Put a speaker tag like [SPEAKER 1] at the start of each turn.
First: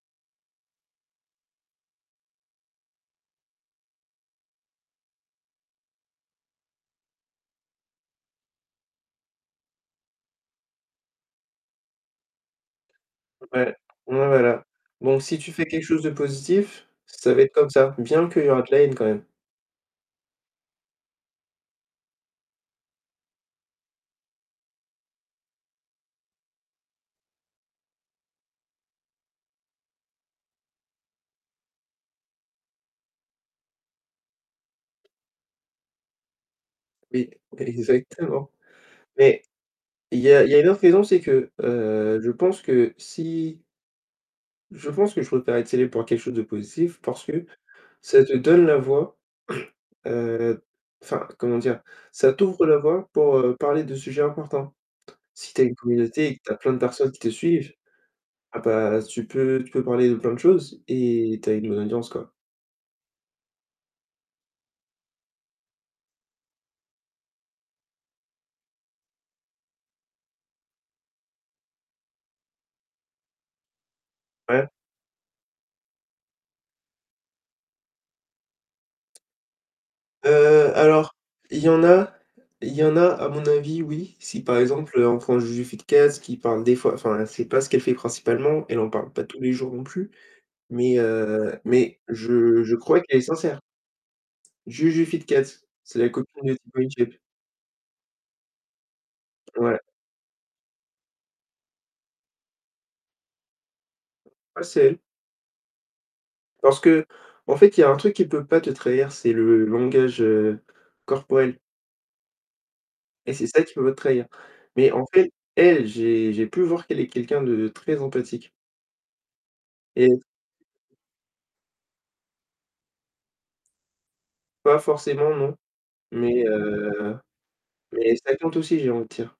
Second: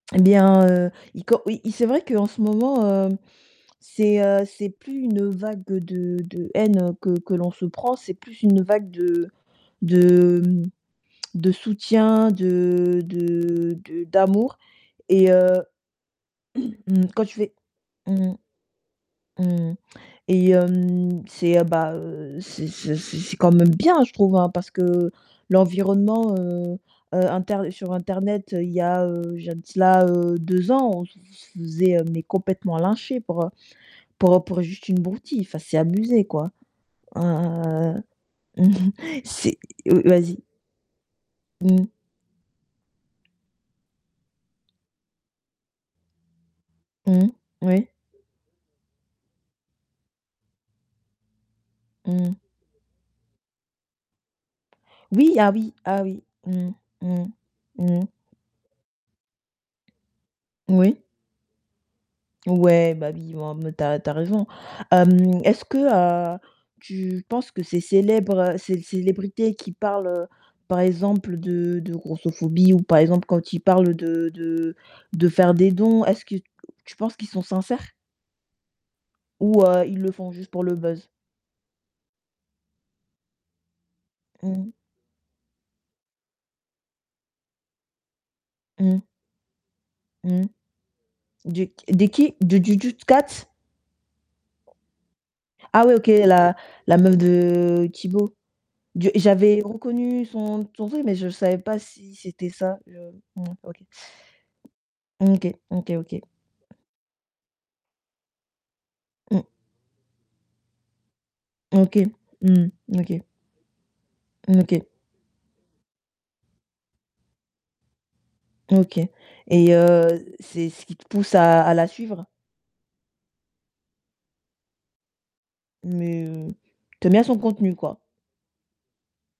[SPEAKER 1] Eh bien, heu, il co oui, c'est vrai qu'en ce moment, heu, c'est, heu, c'est plus une vague de de haine que que l'on se prend. C'est plus une vague de de, mmh, de soutien, de
[SPEAKER 2] Ouais,
[SPEAKER 1] de de
[SPEAKER 2] ouais,
[SPEAKER 1] d'amour
[SPEAKER 2] voilà, donc
[SPEAKER 1] et
[SPEAKER 2] si
[SPEAKER 1] heu
[SPEAKER 2] tu fais quelque chose de positif,
[SPEAKER 1] quand
[SPEAKER 2] ça
[SPEAKER 1] tu
[SPEAKER 2] va
[SPEAKER 1] fais
[SPEAKER 2] être comme ça. Bien
[SPEAKER 1] mmh
[SPEAKER 2] qu'il y aura de la haine quand même.
[SPEAKER 1] mh, mmh mh et hem, c'est, heu, bah, heu, c'est c'est c'est c'est quand même bien je trouve, hein, parce que l'environnement, heu, heu, inter sur internet il y a, heu, il y a de cela, heu, 2 ans, on se f se faisait, heu, mais complètement lyncher pour pour pour juste une broutille, enfin c'est abusé, quoi,
[SPEAKER 2] Oui,
[SPEAKER 1] heu,
[SPEAKER 2] exactement, mais
[SPEAKER 1] c'est v
[SPEAKER 2] il y
[SPEAKER 1] vas-y.
[SPEAKER 2] a il y a une autre raison, c'est que,
[SPEAKER 1] Mmh.
[SPEAKER 2] heu, je pense que si Je pense que je préfère être célèbre pour quelque chose de positif parce
[SPEAKER 1] Mmh,
[SPEAKER 2] que
[SPEAKER 1] oui.
[SPEAKER 2] ça te donne la voix, heu, enfin, comment dire? Ça
[SPEAKER 1] Mmh.
[SPEAKER 2] t'ouvre la voie pour, heu, parler de sujets importants.
[SPEAKER 1] Oui, ah
[SPEAKER 2] Si tu as
[SPEAKER 1] oui,
[SPEAKER 2] une
[SPEAKER 1] ah oui.
[SPEAKER 2] communauté et que tu as
[SPEAKER 1] Mmh,
[SPEAKER 2] plein de personnes qui
[SPEAKER 1] mmh,
[SPEAKER 2] te suivent,
[SPEAKER 1] mmh.
[SPEAKER 2] ah, bah, tu peux tu peux parler de plein de choses
[SPEAKER 1] Oui.
[SPEAKER 2] et tu as une bonne audience, quoi.
[SPEAKER 1] Ouais, bah, oui, en mode tu as r tu as raison. Hem, est-ce que, heu, tu penses que ces célébr ces célébrités qui parlent, heu, par exemple de de grossophobie ou par exemple quand ils parlent de
[SPEAKER 2] Ouais.
[SPEAKER 1] de de faire des dons, est-ce que tu penses qu'ils sont sincères? Ou heu, ils le
[SPEAKER 2] Heu,
[SPEAKER 1] font juste pour le buzz?
[SPEAKER 2] alors, il y en a il y en a à mon avis, oui, si par
[SPEAKER 1] Mmh.
[SPEAKER 2] exemple, heu, on prend Juju Fitcats qui parle des fois, enfin c'est pas ce qu'elle fait principalement, elle en
[SPEAKER 1] Mmh.
[SPEAKER 2] parle pas tous les jours non plus
[SPEAKER 1] Mmh.
[SPEAKER 2] mais, heu,
[SPEAKER 1] Du c
[SPEAKER 2] mais
[SPEAKER 1] de qui? Du
[SPEAKER 2] je je
[SPEAKER 1] du
[SPEAKER 2] crois
[SPEAKER 1] dut
[SPEAKER 2] qu'elle est
[SPEAKER 1] cats?
[SPEAKER 2] sincère. Juju Fitcats,
[SPEAKER 1] Ah ouais,
[SPEAKER 2] c'est
[SPEAKER 1] OK,
[SPEAKER 2] la copine de
[SPEAKER 1] la
[SPEAKER 2] Tibo
[SPEAKER 1] la
[SPEAKER 2] InShape.
[SPEAKER 1] meuf de Tibo. De j'avais
[SPEAKER 2] Ouais.
[SPEAKER 1] reconnu son son truc, mais je savais pas si c'était ça, heu, mmh, OK.
[SPEAKER 2] Ah, c'est elle.
[SPEAKER 1] OK, OK, OK.
[SPEAKER 2] Parce qu'en fait, il y a un truc qui peut pas te trahir, c'est
[SPEAKER 1] Mmh.
[SPEAKER 2] le langage, heu, corporel.
[SPEAKER 1] OK. Mmh, OK.
[SPEAKER 2] Et c'est ça qui peut pas te trahir,
[SPEAKER 1] Mmh, OK.
[SPEAKER 2] mais en fait, elle, j'ai j'ai pu voir qu'elle est quelqu'un de très empathique.
[SPEAKER 1] OK et
[SPEAKER 2] Et
[SPEAKER 1] heu, c'est ce qui te pousse à à la suivre?
[SPEAKER 2] Pas forcément non,
[SPEAKER 1] Mais
[SPEAKER 2] mais
[SPEAKER 1] heu,
[SPEAKER 2] heu,
[SPEAKER 1] tu aimes bien son contenu, quoi.
[SPEAKER 2] mais ça tente aussi, j'ai envie de dire.